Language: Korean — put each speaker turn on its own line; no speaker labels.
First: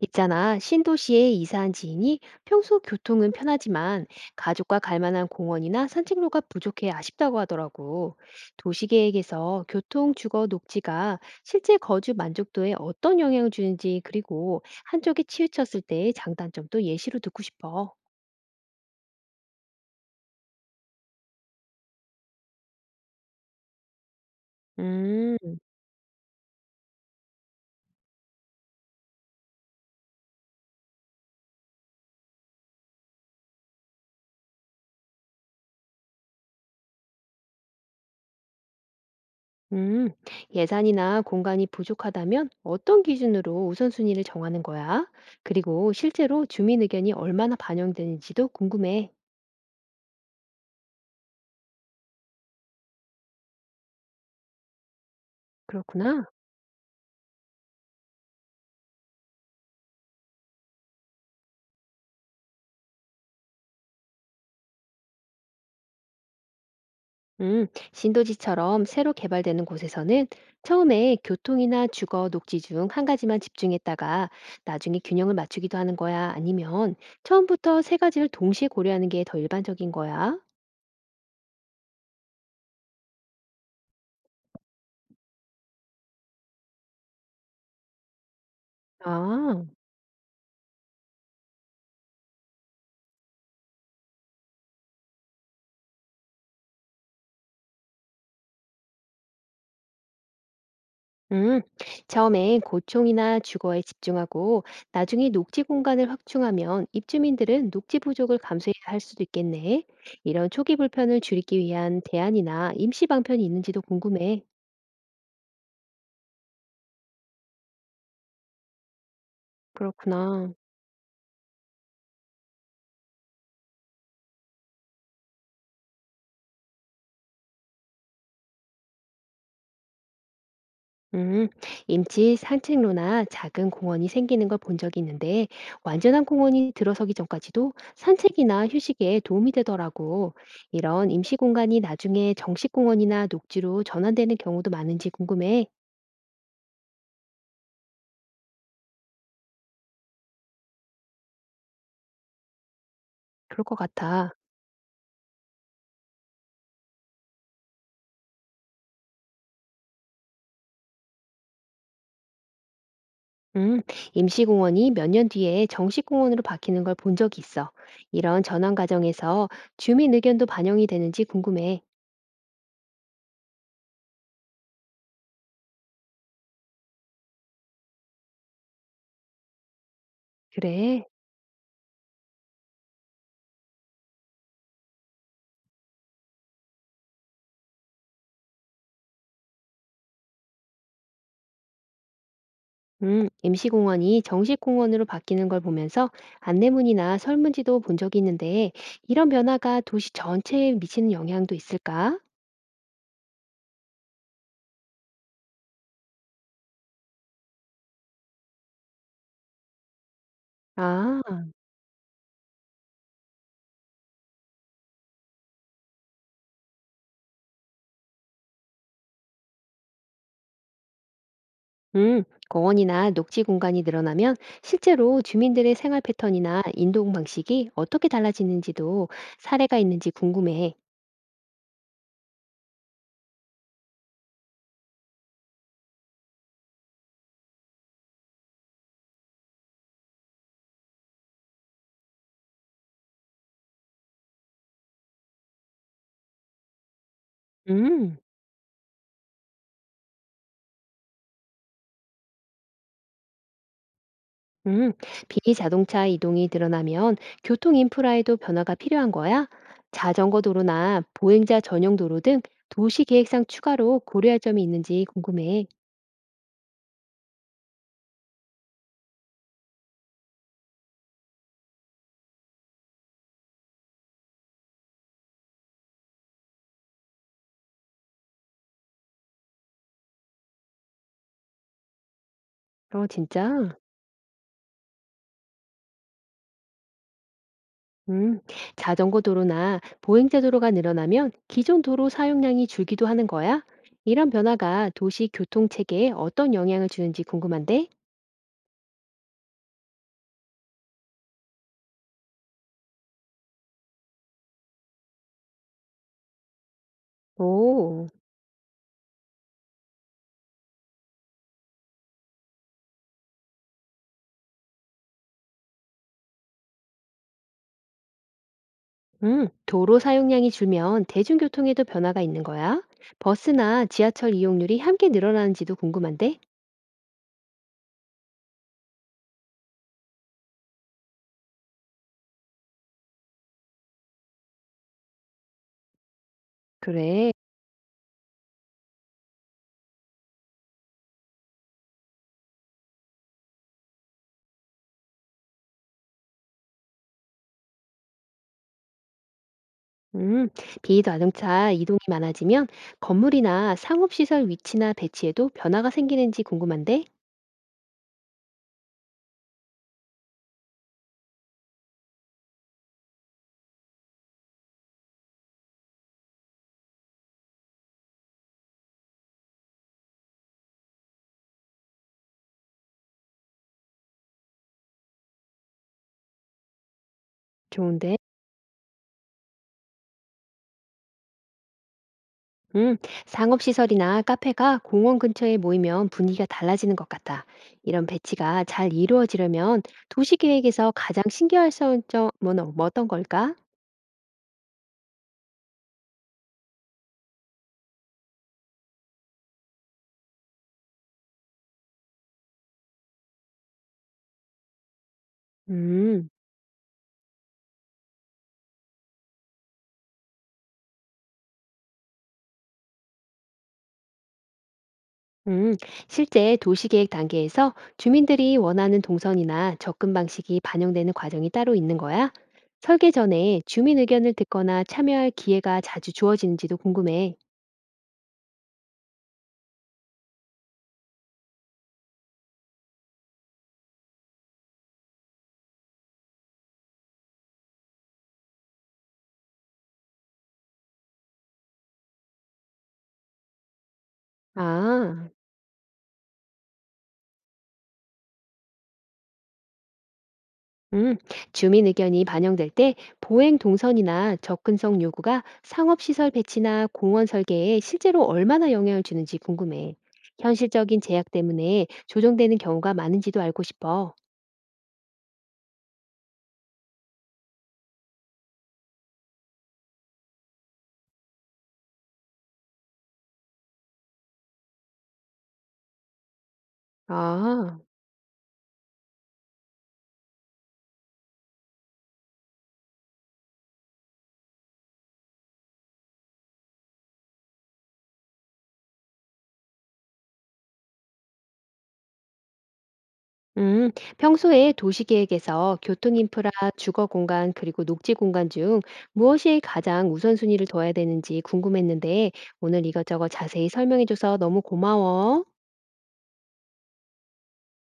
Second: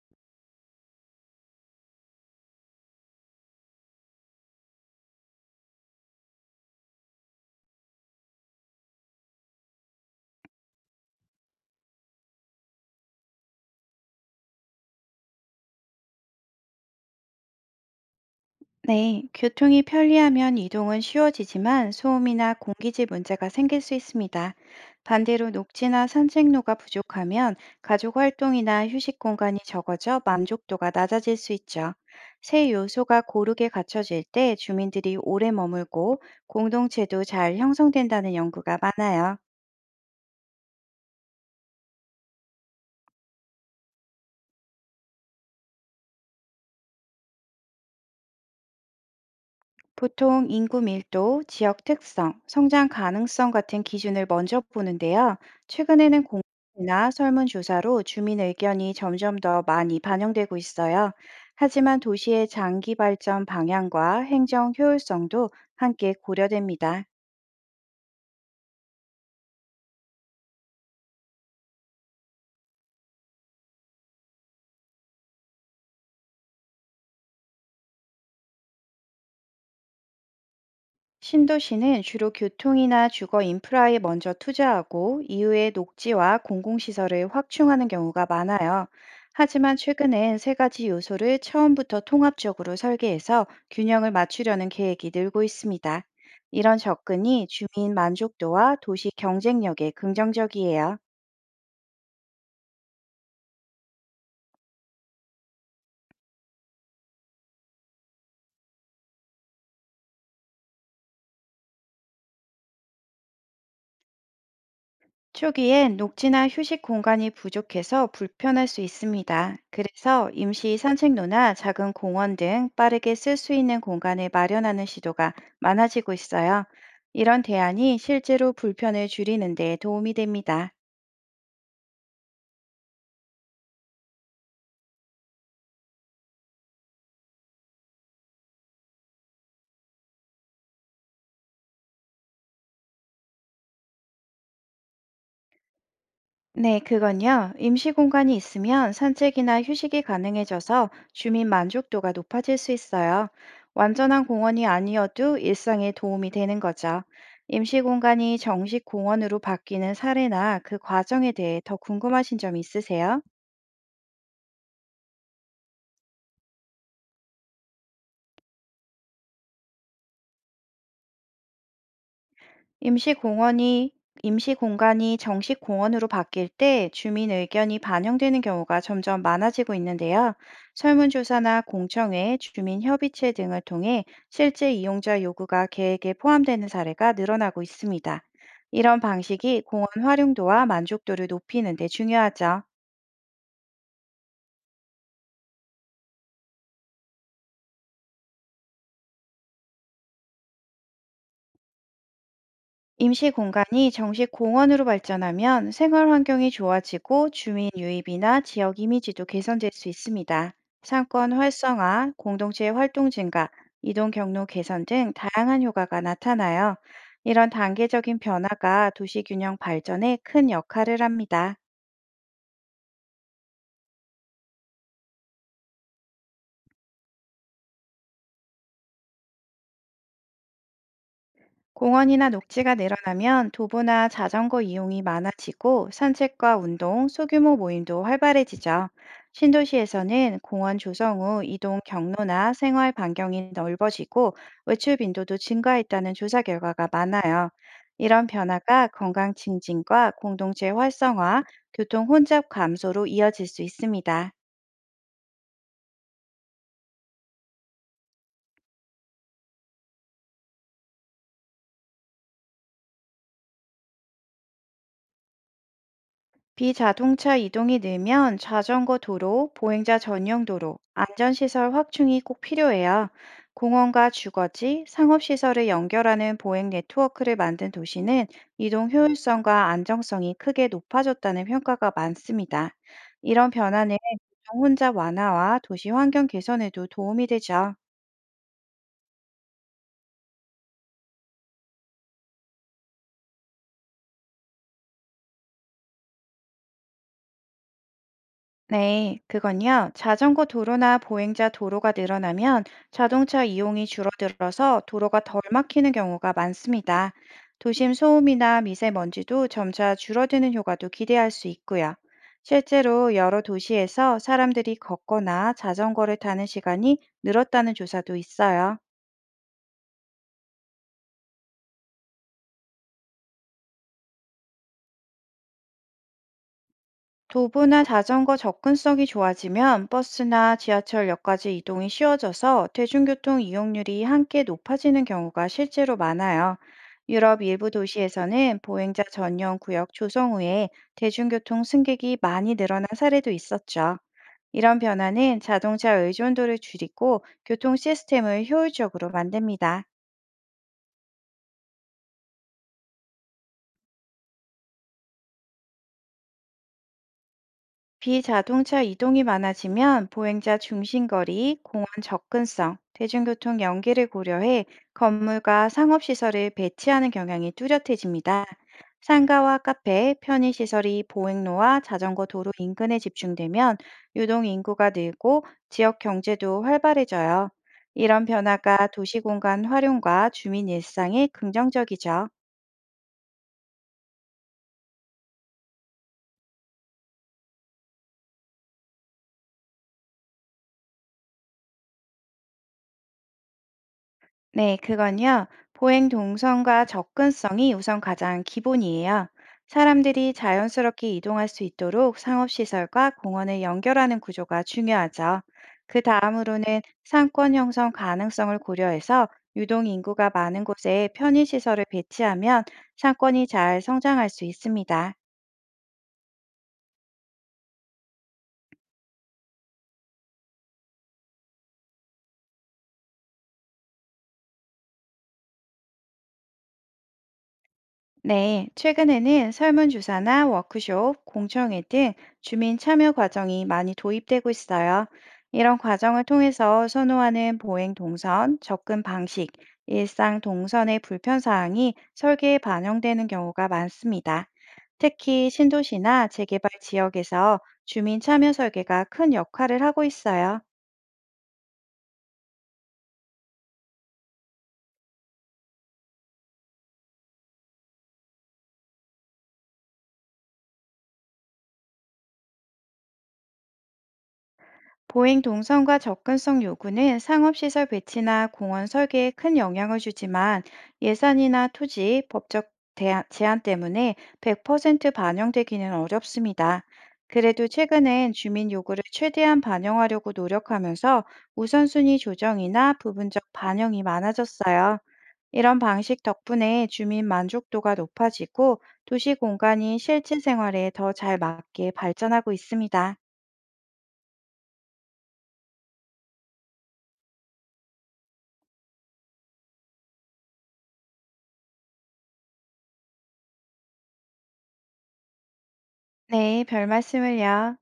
있잖아, 신도시에 이사한 지인이 평소 교통은 편하지만 가족과 갈 만한 공원이나 산책로가 부족해 아쉽다고 하더라고. 도시계획에서 교통, 주거, 녹지가 실제 거주 만족도에 어떤 영향을 주는지, 그리고 한쪽에 치우쳤을 때의 장단점도 예시로 듣고 싶어.
네, 교통이 편리하면 이동은 쉬워지지만 소음이나 공기질 문제가 생길 수 있습니다. 반대로
음,
녹지나 산책로가 부족하면 가족 활동이나 휴식 공간이 적어져 만족도가 낮아질 수 있죠. 세 요소가 고르게 갖춰질 때 주민들이 오래 머물고 공동체도 잘 형성된다는 연구가 많아요.
음. 예산이나 공간이 부족하다면 어떤 기준으로 우선순위를 정하는 거야? 그리고 실제로 주민 의견이 얼마나 반영되는지도 궁금해.
보통 인구 밀도, 지역 특성, 성장 가능성 같은 기준을 먼저 보는데요. 최근에는
그렇구나.
공이나 설문조사로 주민 의견이 점점 더 많이 반영되고 있어요. 하지만 도시의 장기 발전 방향과 행정 효율성도 함께 고려됩니다.
음, 신도시처럼 새로 개발되는 곳에서는 처음에 교통이나 주거, 녹지 중 한 가지만 집중했다가 나중에 균형을 맞추기도 하는 거야? 아니면 처음부터 세 가지를 동시에 고려하는 게 더 일반적인 거야?
신도시는 주로 교통이나 주거 인프라에 먼저 투자하고 이후에 녹지와 공공시설을 확충하는 경우가 많아요.
아,
하지만 최근엔 세 가지 요소를 처음부터 통합적으로 설계해서 균형을 맞추려는 계획이 늘고 있습니다. 이런 접근이 주민 만족도와 도시 경쟁력에 긍정적이에요.
음. 처음엔 고총이나 주거에 집중하고 나중에 녹지 공간을 확충하면 입주민들은 녹지 부족을 감수해야 할 수도 있겠네. 이런 초기 불편을 줄이기 위한 대안이나 임시 방편이 있는지도 궁금해.
초기엔 녹지나 휴식 공간이 부족해서 불편할 수 있습니다. 그래서
그렇구나.
임시 산책로나 작은 공원 등 빠르게 쓸 수 있는 공간을 마련하는 시도가 많아지고 있어요. 이런 대안이 실제로 불편을 줄이는 데 도움이 됩니다.
음, 임치 산책로나 작은 공원이 생기는 걸 본 적이 있는데, 완전한 공원이 들어서기 전까지도 산책이나 휴식에 도움이 되더라고. 이런 임시 공간이 나중에 정식 공원이나 녹지로 전환되는 경우도 많은지 궁금해.
네, 그건요. 임시 공간이 있으면 산책이나 휴식이 가능해져서 주민 만족도가 높아질 수 있어요.
그럴 것
완전한
같아.
공원이 아니어도 일상에 도움이 되는 거죠. 임시 공간이 정식 공원으로 바뀌는 사례나 그 과정에 대해 더 궁금하신 점 있으세요?
음, 임시 공원이 몇 년 뒤에 정식 공원으로 바뀌는 걸 본 적이 있어. 이런 전환 과정에서 주민 의견도 반영이 되는지 궁금해.
임시공원이 임시공간이 정식 공원으로 바뀔 때 주민 의견이 반영되는 경우가 점점 많아지고 있는데요.
그래.
설문조사나 공청회, 주민협의체 등을 통해 실제 이용자 요구가 계획에 포함되는 사례가 늘어나고 있습니다. 이런 방식이 공원 활용도와 만족도를 높이는 데 중요하죠.
임시공원이 정식공원으로 바뀌는 걸 보면서 안내문이나 설문지도 본 적이 있는데, 이런 변화가 도시 전체에 미치는 영향도 있을까?
임시 공간이 정식 공원으로 발전하면 생활 환경이 좋아지고 주민 유입이나 지역 이미지도 개선될 수 있습니다. 상권
아,
활성화, 공동체 활동 증가, 이동 경로 개선 등 다양한 효과가 나타나요. 이런 단계적인 변화가 도시 균형 발전에 큰 역할을 합니다.
음, 공원이나 녹지 공간이 늘어나면 실제로 주민들의 생활 패턴이나 이동 방식이 어떻게 달라지는지도 사례가 있는지 궁금해.
공원이나 녹지가 늘어나면 도보나 자전거 이용이 많아지고 산책과 운동, 소규모 모임도 활발해지죠. 신도시에서는 공원 조성 후 이동 경로나 생활 반경이 넓어지고 외출 빈도도 증가했다는 조사 결과가 많아요.
음.
이런 변화가 건강 증진과 공동체 활성화, 교통 혼잡 감소로 이어질 수 있습니다.
음, 비자동차 이동이 늘어나면 교통 인프라에도 변화가 필요한 거야? 자전거 도로나 보행자 전용 도로 등 도시 계획상 추가로 고려할 점이 있는지 궁금해.
비자동차 이동이 늘면 자전거 도로, 보행자 전용 도로, 안전시설 확충이 꼭 필요해요. 공원과 주거지, 상업시설을 연결하는 보행 네트워크를 만든 도시는 이동 효율성과 안정성이 크게 높아졌다는 평가가 많습니다.
어,
이런
진짜?
변화는 교통 혼자 완화와 도시 환경 개선에도 도움이 되죠.
음, 자전거 도로나 보행자 도로가 늘어나면 기존 도로 사용량이 줄기도 하는 거야? 이런 변화가 도시 교통 체계에 어떤 영향을 주는지 궁금한데?
네, 그건요. 자전거 도로나 보행자 도로가 늘어나면 자동차 이용이 줄어들어서 도로가 덜 막히는 경우가 많습니다. 도심
오.
소음이나 미세먼지도 점차 줄어드는 효과도 기대할 수 있고요. 실제로 여러 도시에서 사람들이 걷거나 자전거를 타는 시간이 늘었다는 조사도 있어요.
도로 사용량이 줄면 대중교통에도 변화가 있는 거야? 버스나 지하철 이용률이 함께 늘어나는지도 궁금한데?
도보나 자전거 접근성이 좋아지면 버스나 지하철역까지 이동이 쉬워져서 대중교통 이용률이 함께 높아지는 경우가 실제로 많아요.
그래.
유럽 일부 도시에서는 보행자 전용 구역 조성 후에 대중교통 승객이 많이 늘어난 사례도 있었죠. 이런 변화는 자동차 의존도를 줄이고 교통 시스템을 효율적으로 만듭니다.
음, 비자동차 이동이 많아지면 건물이나 상업시설 위치나 배치에도 변화가 생기는지 궁금한데?
비자동차 이동이 많아지면 보행자 중심거리, 공원 접근성, 대중교통 연계를 고려해 건물과 상업시설을 배치하는 경향이 뚜렷해집니다. 상가와 카페, 편의시설이 보행로와 자전거 도로 인근에 집중되면 유동 인구가 늘고 지역 경제도 활발해져요.
좋은데?
이런 변화가 도시 공간 활용과 주민 일상에 긍정적이죠.
음, 상업시설이나 카페가 공원 근처에 모이면 분위기가 달라지는 것 같다. 이런 배치가 잘 이루어지려면 도시계획에서 가장 신경 쓸 점은 어떤 걸까?
네, 그건요. 보행 동선과 접근성이 우선 가장 기본이에요. 사람들이 자연스럽게 이동할 수 있도록 상업시설과 공원을 연결하는 구조가 중요하죠. 그
음.
다음으로는 상권 형성 가능성을 고려해서 유동 인구가 많은 곳에 편의시설을 배치하면 상권이 잘 성장할 수 있습니다.
음, 실제 도시계획 단계에서 주민들이 원하는 동선이나 접근 방식이 반영되는 과정이 따로 있는 거야? 설계 전에 주민 의견을 듣거나 참여할 기회가 자주 주어지는지도 궁금해.
네, 최근에는 설문조사나 워크숍, 공청회 등 주민 참여 과정이 많이 도입되고 있어요. 이런 과정을 통해서 선호하는 보행 동선, 접근 방식, 일상 동선의 불편 사항이 설계에 반영되는 경우가 많습니다.
아,
특히 신도시나 재개발 지역에서 주민 참여 설계가 큰 역할을 하고 있어요.
음, 주민 의견이 반영될 때 보행 동선이나 접근성 요구가 상업시설 배치나 공원 설계에 실제로 얼마나 영향을 주는지 궁금해. 현실적인 제약 때문에 조정되는 경우가 많은지도 알고 싶어.
보행 동선과 접근성 요구는 상업시설 배치나 공원 설계에 큰 영향을 주지만 예산이나 토지, 법적 제한 때문에 100% 반영되기는 어렵습니다. 그래도
아.
최근엔 주민 요구를 최대한 반영하려고 노력하면서 우선순위 조정이나 부분적 반영이 많아졌어요. 이런 방식 덕분에 주민 만족도가 높아지고 도시 공간이 실제 생활에 더 잘 맞게 발전하고 있습니다.
음, 평소에 도시계획에서 교통인프라, 주거공간, 그리고 녹지공간 중 무엇이 가장 우선순위를 둬야 되는지 궁금했는데 오늘 이것저것 자세히 설명해줘서 너무 고마워.
네, 별 말씀을요.